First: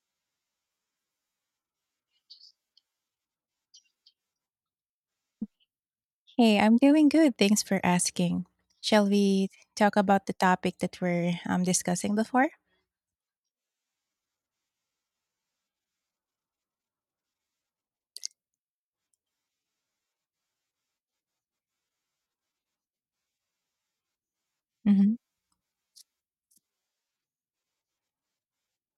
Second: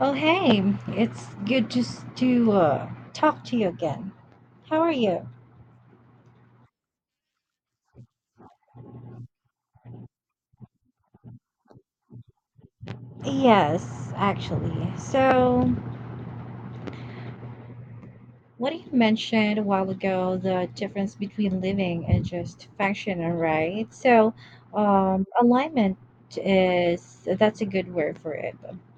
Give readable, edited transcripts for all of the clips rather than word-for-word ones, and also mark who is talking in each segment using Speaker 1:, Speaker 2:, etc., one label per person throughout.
Speaker 1: Oh, hey, it's good just to talk to you again. How are you?
Speaker 2: Hey, I'm doing good. Thanks for asking. Shall we talk about the topic that we're discussing before?
Speaker 1: Yes, actually. So, what you mentioned a while ago, the difference between living and just functioning, right? So,
Speaker 2: Mm-hmm.
Speaker 1: alignment is that's a good word for it.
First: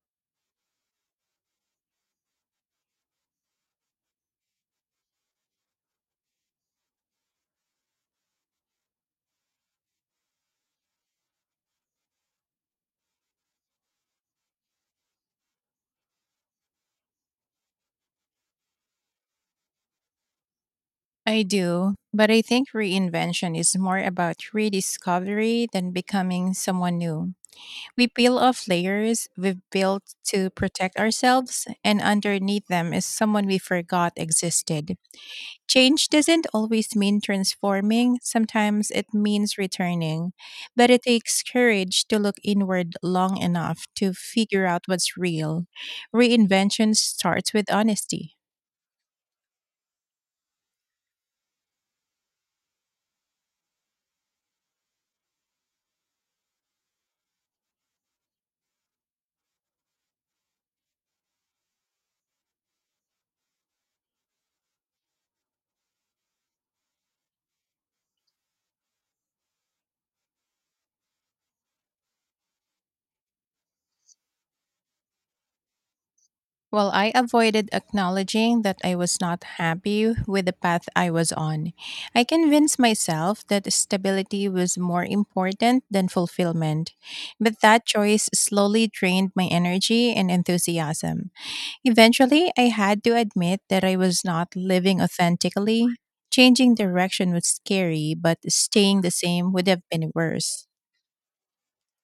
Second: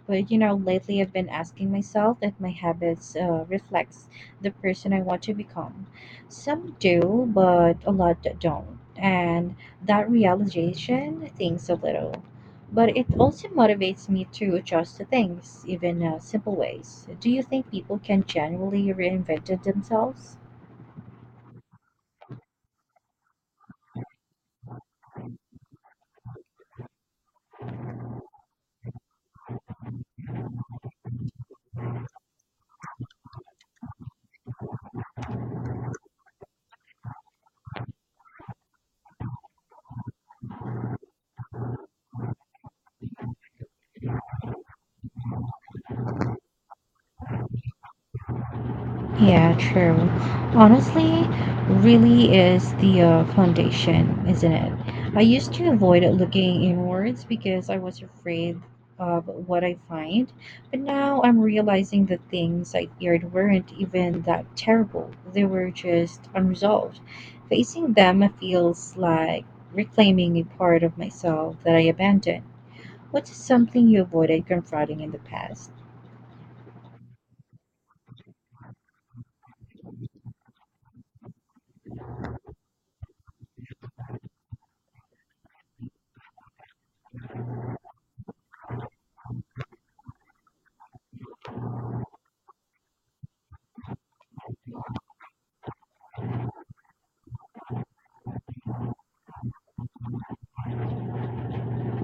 Speaker 1: But you know, lately I've been asking myself if my habits reflects the person I want to become. Some do, but a lot that don't, and that realization things a little. But it also motivates me to adjust to things, even simple ways. Do you think people can generally reinvent themselves?
Speaker 2: I do, but I think reinvention is more about rediscovery than becoming someone new. We peel off layers we've built to protect ourselves, and underneath them is someone we forgot existed. Change doesn't always mean transforming, sometimes it means returning, but it takes courage to look inward long enough to figure out what's real. Reinvention starts with honesty.
Speaker 1: Yeah, true. Honestly, really is the foundation, isn't it? I used to avoid looking inwards because I was afraid of what I find, but now I'm realizing the things I feared weren't even that terrible. They were just unresolved. Facing them feels like reclaiming a part of myself that I abandoned. What's something you avoided confronting in the past?
Speaker 2: Well, I avoided acknowledging that I was not happy with the path I was on. I convinced myself that stability was more important than fulfillment, but that choice slowly drained my energy and enthusiasm. Eventually, I had to admit that I was not living authentically. Changing direction was scary, but staying the same would have been worse.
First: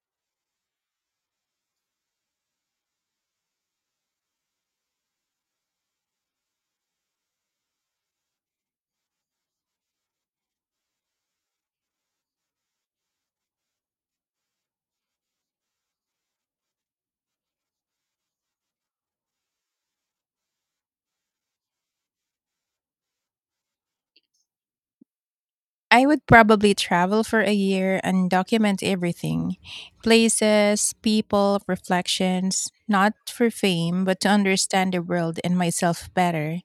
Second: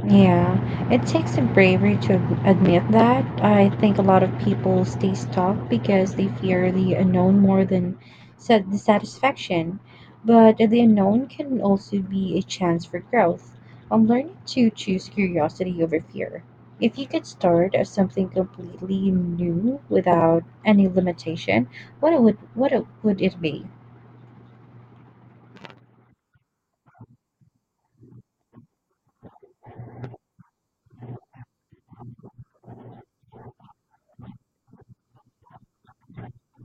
Speaker 1: Yeah, it takes a bravery to admit that. I think a lot of people stay stuck because they fear the unknown more than the satisfaction. But the unknown can also be a chance for growth. I'm learning to choose curiosity over fear. If you could start as something completely new without any limitation, would it be?
Speaker 2: I would probably travel for a year and document everything places, people, reflections, not for fame, but to understand the world and myself better.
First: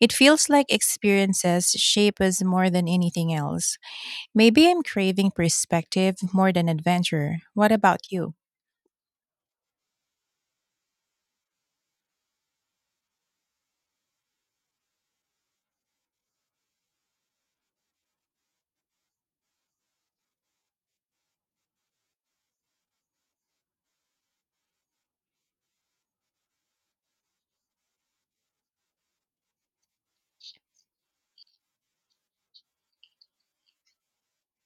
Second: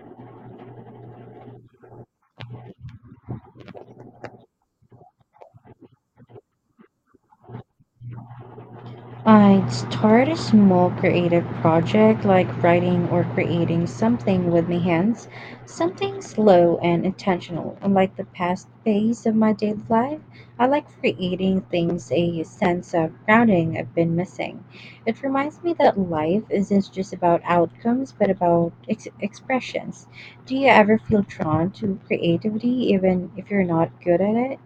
Speaker 2: It feels like experiences shape us more than anything else. Maybe I'm craving perspective more than adventure. What about you?
Speaker 1: I'd start a small creative project like writing or creating something with my hands, something slow and intentional, unlike the past phase of my daily life. I like creating things a sense of grounding I've been missing. It reminds me that life isn't just about outcomes but about expressions. Do you ever feel drawn to creativity even if you're not good at it?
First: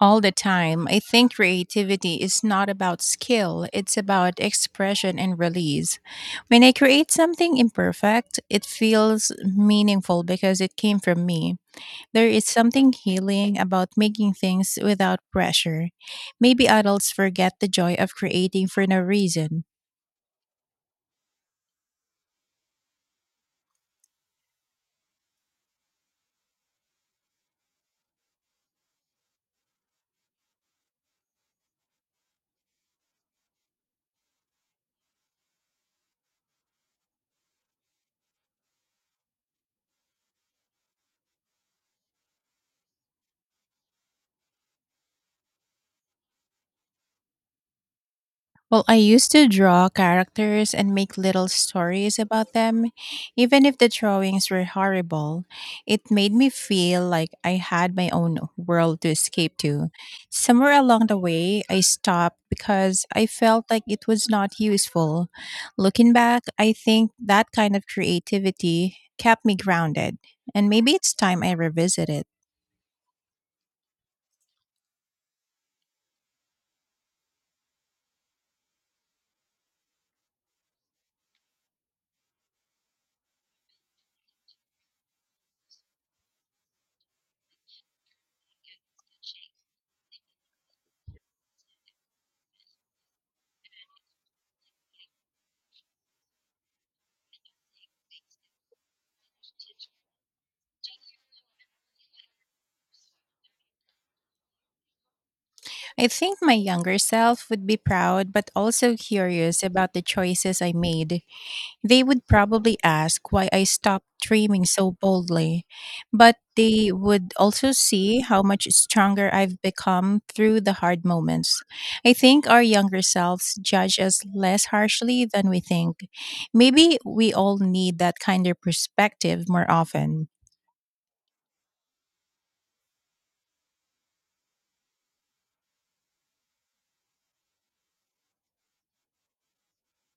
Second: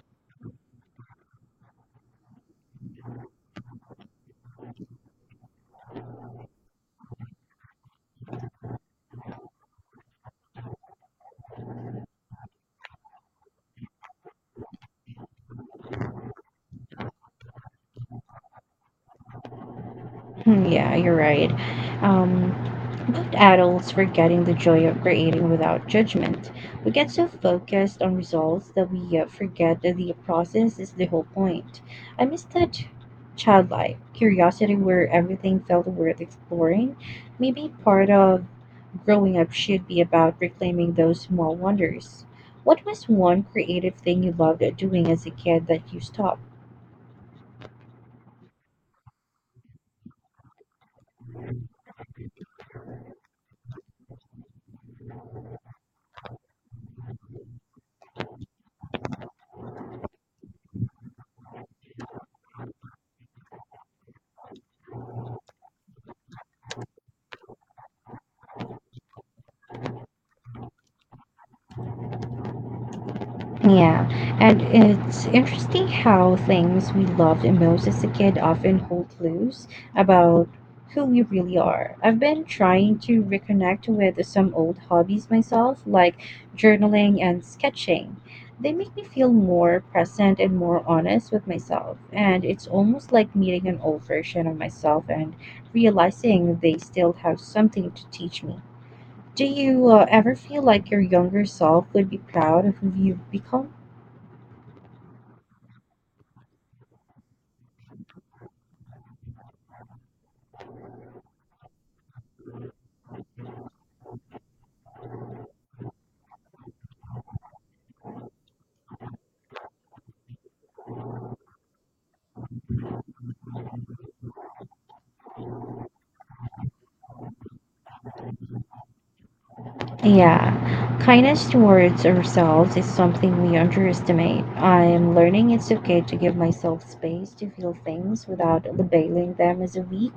Speaker 2: All the time. I think creativity is not about skill, it's about expression and release. When I create something imperfect, it feels meaningful because it came from me. There is something healing about making things without pressure. Maybe adults forget the joy of creating for no reason.
Speaker 1: Hmm. Yeah, you're right. Um, but adults forgetting the joy of creating without judgment. We get so focused on results that we forget that the process is the whole point. I miss that childlike curiosity where everything felt worth exploring. Maybe part of growing up should be about reclaiming those small wonders. What was one creative thing you loved doing as a kid that you stopped?
Speaker 2: Well, I used to draw characters and make little stories about them. Even if the drawings were horrible, it made me feel like I had my own world to escape to. Somewhere along the way, I stopped because I felt like it was not useful. Looking back, I think that kind of creativity kept me grounded, and maybe it's time I revisit it.
Speaker 1: Yeah, and it's interesting how things we loved and most as a kid often hold clues about who we really are. I've been trying to reconnect with some old hobbies myself, like journaling and sketching. They make me feel more present and more honest with myself, and it's almost like meeting an old version of myself and realizing they still have something to teach me. Do you ever feel like your younger self would be proud of who you've become?
Speaker 2: I think my younger self would be proud but also curious about the choices I made. They would probably ask why I stopped dreaming so boldly, but they would also see how much stronger I've become through the hard moments. I think our younger selves judge us less harshly than we think. Maybe we all need that kinder perspective more often.
Speaker 1: Yeah, kindness towards ourselves is something we underestimate. I'm learning it's okay to give myself space to feel things without labeling them as a weak.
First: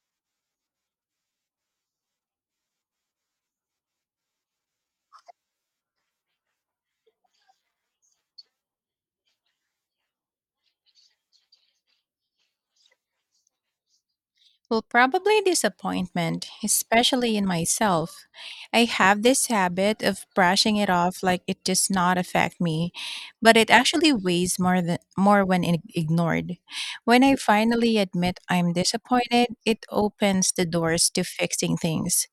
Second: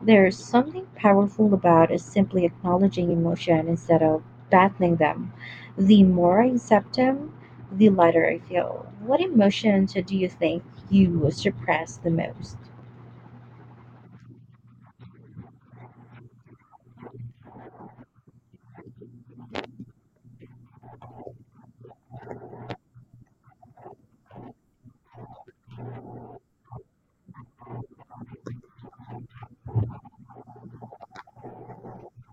Speaker 1: There's something powerful about is simply acknowledging emotion instead of battling them. The more I accept them, the lighter I feel. What emotions do you think you suppress the most?
Speaker 2: Well, probably disappointment, especially in myself. I have this habit of brushing it off like it does not affect me, but it actually weighs more than more when ignored. When I finally admit I'm disappointed, it opens the doors to fixing things.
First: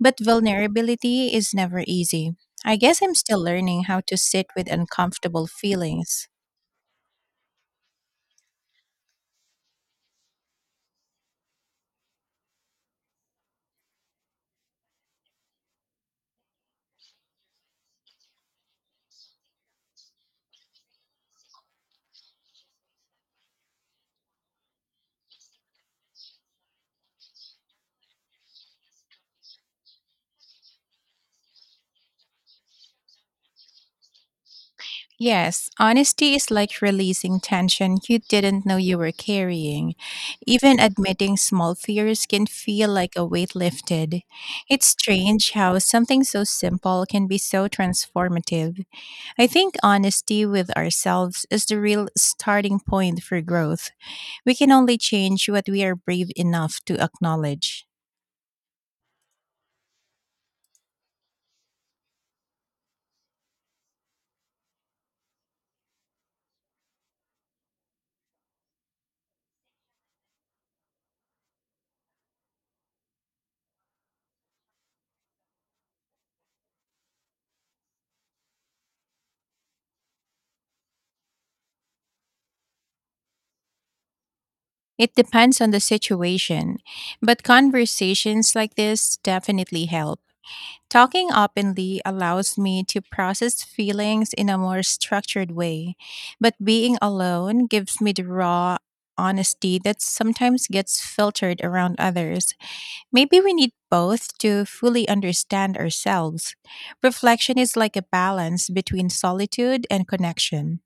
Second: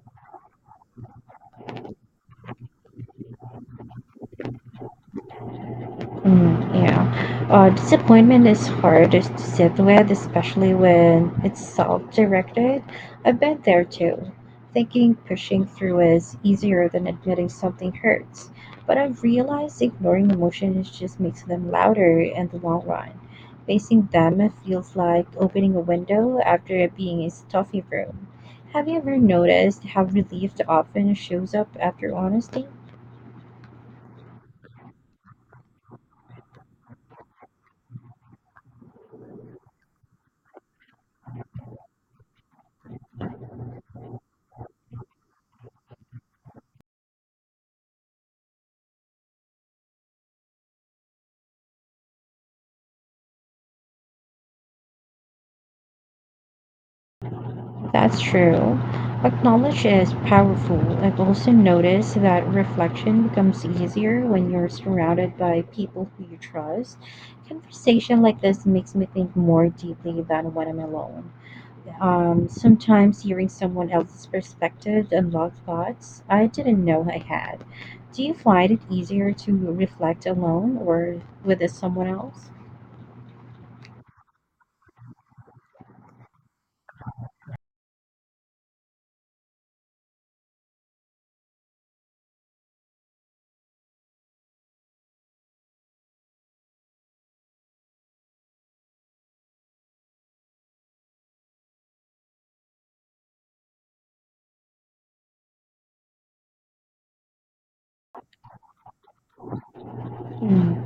Speaker 2: But vulnerability is never easy. I guess I'm still learning how to sit with uncomfortable feelings.
Speaker 1: Mm, yeah. Disappointment is hardest to sit with, especially when it's self directed. I've been there too. Thinking pushing through is easier than admitting something hurts. But I've realized ignoring emotions just makes them louder in the long run. Facing them feels like opening a window after being in a stuffy room. Have you ever noticed how relief often shows up after honesty?
Speaker 2: Yes, honesty is like releasing tension you didn't know you were carrying. Even admitting small fears can feel like a weight lifted. It's strange how something so simple can be so transformative. I think honesty with ourselves is the real starting point for growth. We can only change what we are brave enough to acknowledge.
Speaker 1: That's true. Acknowledge is powerful. I've also noticed that reflection becomes easier when you're surrounded by people who you trust. Conversation like this makes me think more deeply than when I'm alone. Sometimes hearing someone else's perspective unlocks thoughts I didn't know I had. Do you find it easier to reflect alone or with someone else?
Speaker 2: It depends on the situation, but conversations like this definitely help. Talking openly allows me to process feelings in a more structured way, but being alone gives me the raw honesty that sometimes gets filtered around others. Maybe we need both to fully understand ourselves. Reflection is like a balance between solitude and connection.
Speaker 1: Hmm.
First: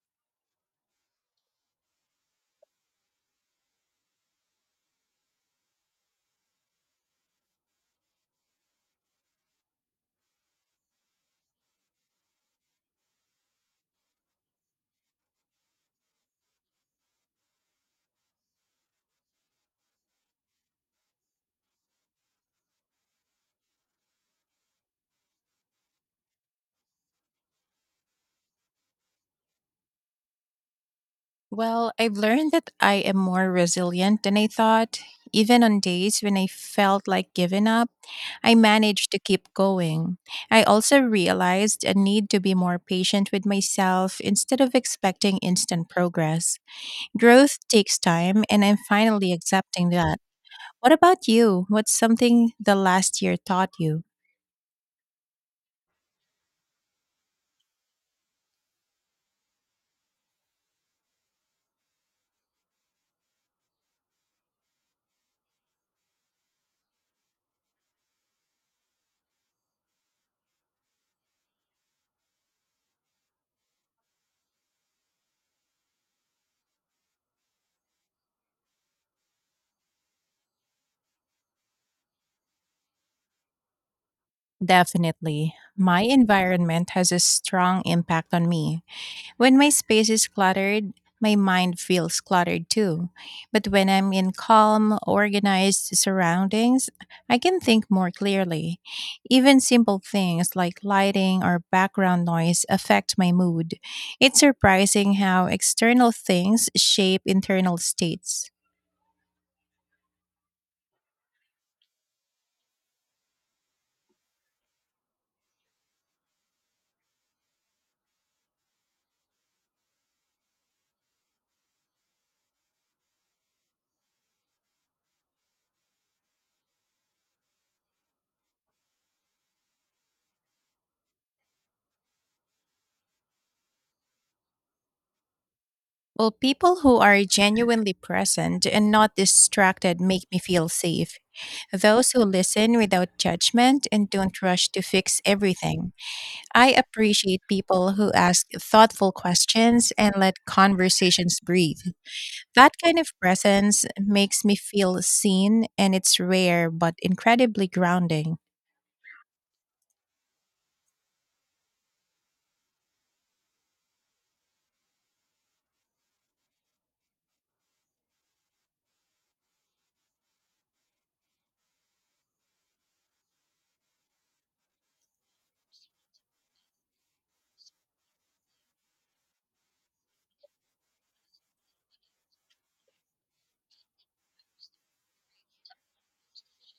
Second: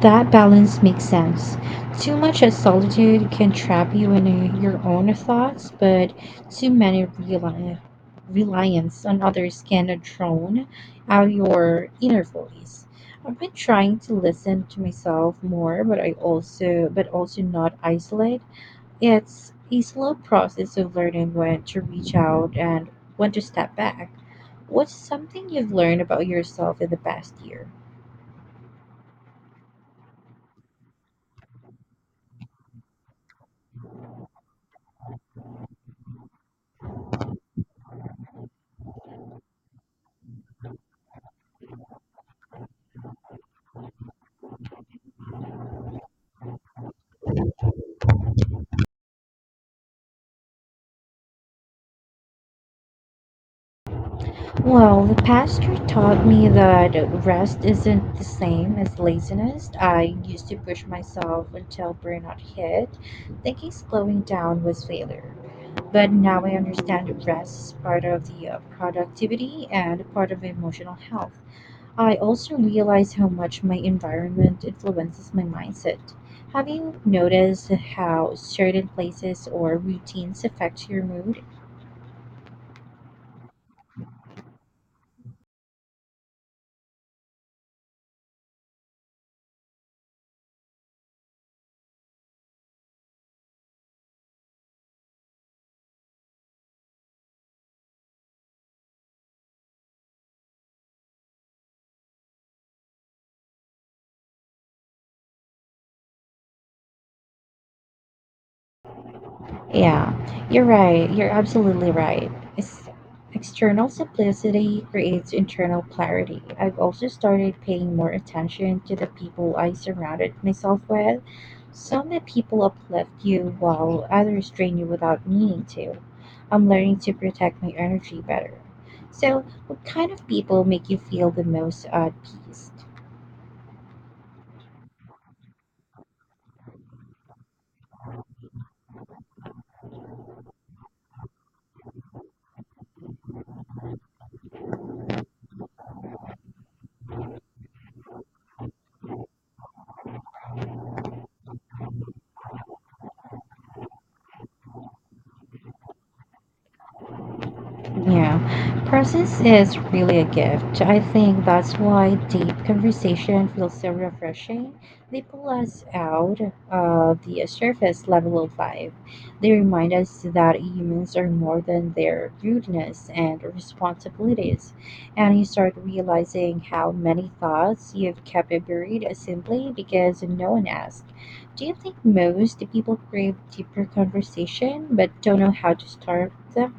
Speaker 1: That balance makes sense. Too much of solitude can trap you in your own thoughts, but too many reli- reliance on others can drown out your inner voice. I've been trying to listen to myself more, but I also but also not isolate. It's a slow process of learning when to reach out and when to step back. What's something you've learned about yourself in the past year?
Speaker 2: Well, I've learned that I am more resilient than I thought, even on days when I felt like giving up. I managed to keep going. I also realized a need to be more patient with myself instead of expecting instant progress. Growth takes time, and I'm finally accepting that. What about you? What's something the last year taught you?
Speaker 1: Well, the pastor taught me that rest isn't the same as laziness. I used to push myself until burnout hit, thinking slowing down was failure. But now I understand that rest is part of the productivity and part of emotional health. I also realize how much my environment influences my mindset. Have you noticed how certain places or routines affect your mood?
Speaker 2: Definitely. My environment has a strong impact on me. When my space is cluttered, my mind feels cluttered too. But when I'm in calm, organized surroundings, I can think more clearly. Even simple things like lighting or background noise affect my mood. It's surprising how external things shape internal states.
Speaker 1: Yeah, you're right. You're absolutely right. It's external simplicity creates internal clarity. I've also started paying more attention to the people I surrounded myself with. Some that people uplift you while others drain you without meaning to. I'm learning to protect my energy better. So, what kind of people make you feel the most at peace?
Speaker 2: Well, people who are genuinely present and not distracted make me feel safe. Those who listen without judgment and don't rush to fix everything. I appreciate people who ask thoughtful questions and let conversations breathe. That kind of presence makes me feel seen, and it's rare but incredibly grounding.
Speaker 1: Yeah, presence is really a gift. I think that's why deep conversation feels so refreshing. They pull us out of the surface level of life. They remind us that humans are more than their rudeness and responsibilities. And you start realizing how many thoughts you've kept buried simply because no one asked. Do you think most people crave deeper conversation but don't know how to start them?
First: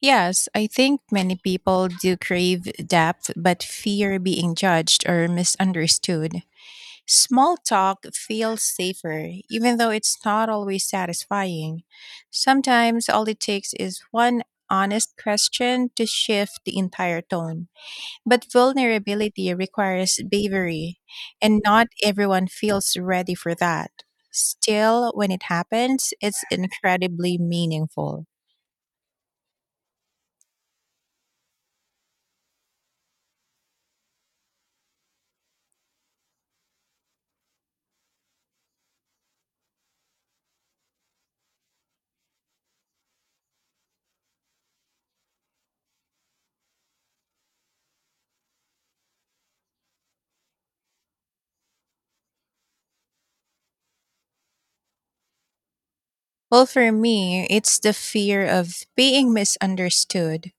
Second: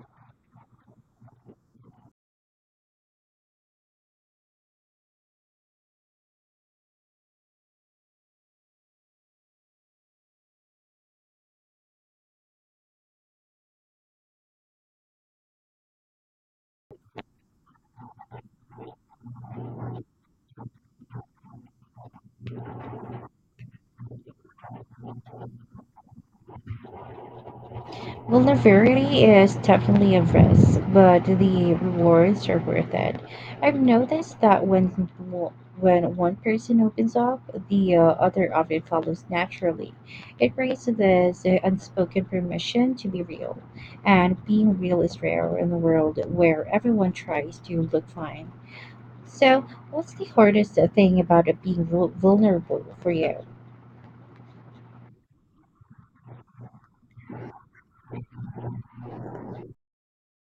Speaker 2: Yes, I think many people do crave depth but fear being judged or misunderstood. Small talk feels safer, even though it's not always satisfying. Sometimes all it takes is one honest question to shift the entire tone. But vulnerability requires bravery, and not everyone feels ready for that. Still, when it happens, it's incredibly meaningful.
Speaker 1: Vulnerability is definitely a risk, but the rewards are worth it. I've noticed that when one person opens up, the other often follows naturally. It creates this unspoken permission to be real, and being real is rare in a world where everyone tries to look fine. So, what's the hardest thing about it being vulnerable for you?
Speaker 2: Well, for me, it's the fear of being misunderstood.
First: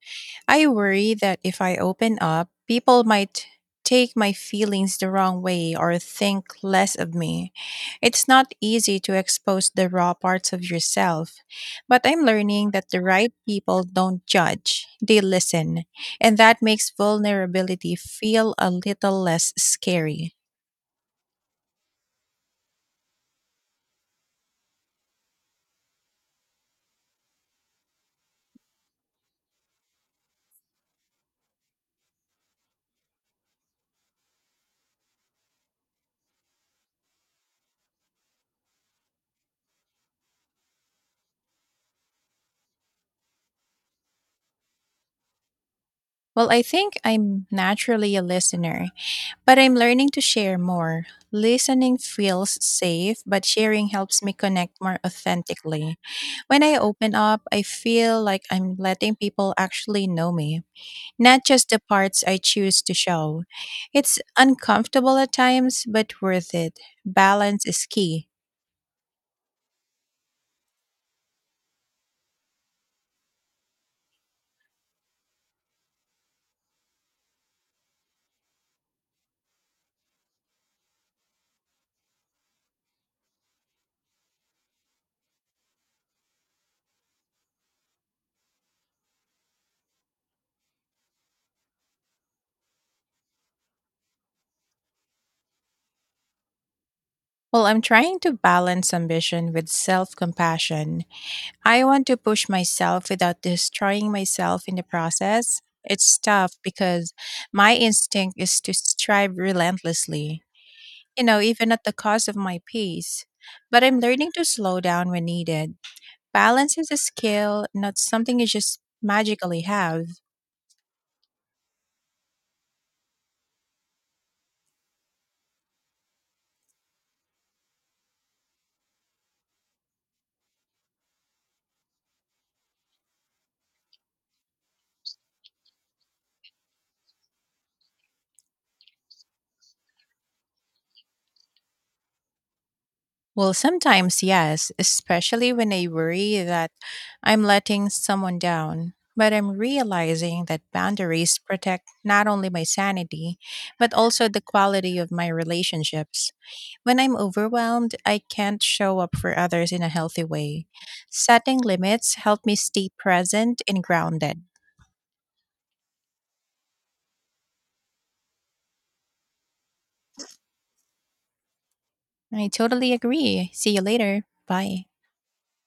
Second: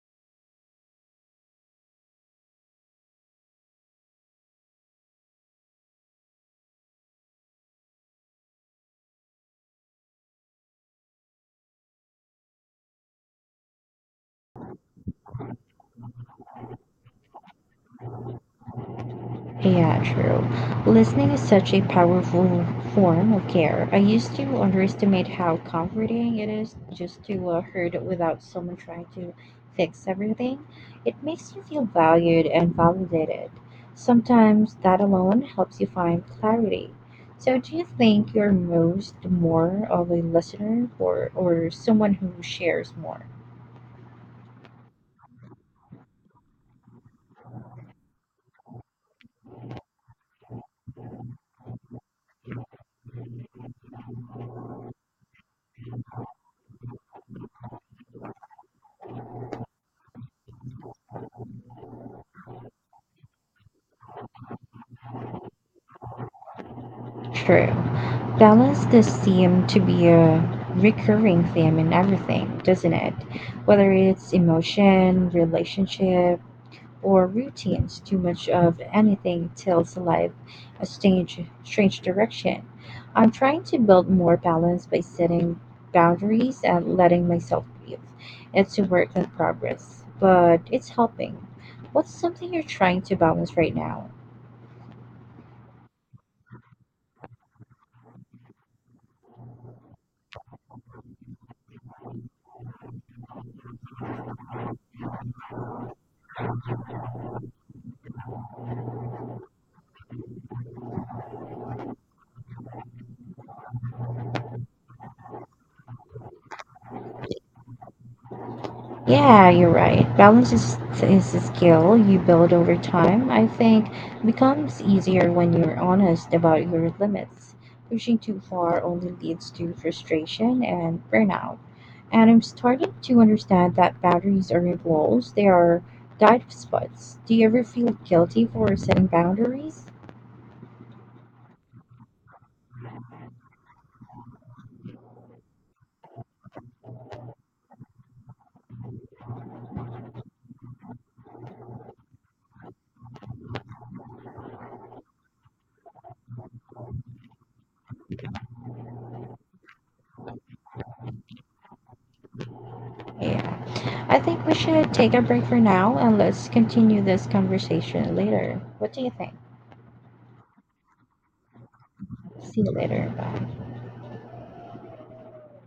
Speaker 2: I worry that if I open up, people might take my feelings the wrong way or think less of me. It's not easy to expose the raw parts of yourself, but I'm learning that the right people don't judge, they listen, and that makes vulnerability feel a little less
Speaker 1: Yeah,
Speaker 2: scary.
Speaker 1: true. Listening is such a powerful form of care. I used to underestimate how comforting it is just to heard it without someone trying to fix everything. It makes you feel valued and validated. Sometimes that alone helps you find clarity. So, do you think you're most more of a listener or someone who shares more?
Speaker 2: Well, I think I'm naturally a listener, but I'm learning to share more. Listening feels safe, but sharing helps me connect more authentically. When I open up, I feel like I'm letting people actually know me, not just the parts I choose to show. It's uncomfortable at times, but worth it. Balance
Speaker 1: True.
Speaker 2: is key.
Speaker 1: Balance does seem to be a recurring theme in everything, doesn't it? Whether it's emotion, relationship, or routines, too much of anything tells life a strange, strange direction. I'm trying to build more balance by setting boundaries and letting myself breathe. It's a work in progress, but it's helping. What's something you're trying to balance right now?
Speaker 2: Well, I'm trying to balance ambition with self compassion. I want to push myself without destroying myself in the process. It's tough because my instinct is to strive relentlessly, you know, even at the cost of my peace. But I'm learning to slow down when needed. Balance is a skill, not something you just
Speaker 1: Yeah,
Speaker 2: magically
Speaker 1: you're right.
Speaker 2: have.
Speaker 1: Balance is a skill you build over time. I think becomes easier when you're honest about your limits. Pushing too far only leads to frustration and burnout. And I'm starting to understand that boundaries aren't walls, they are dive spots. Do you ever feel guilty for setting boundaries?
Speaker 2: Well, sometimes, yes, especially when I worry that I'm letting someone down. But I'm realizing that boundaries protect not only my sanity, but also the quality of my relationships. When I'm overwhelmed, I can't show up for others in a healthy way. Setting limits help me stay
Speaker 1: Yeah.
Speaker 2: present and
Speaker 1: I
Speaker 2: grounded.
Speaker 1: think we should take a break for now and let's continue this conversation later. What do you think?
Speaker 2: I
Speaker 1: See you
Speaker 2: totally
Speaker 1: later.
Speaker 2: agree.
Speaker 1: Bye.
Speaker 2: See you later. Bye.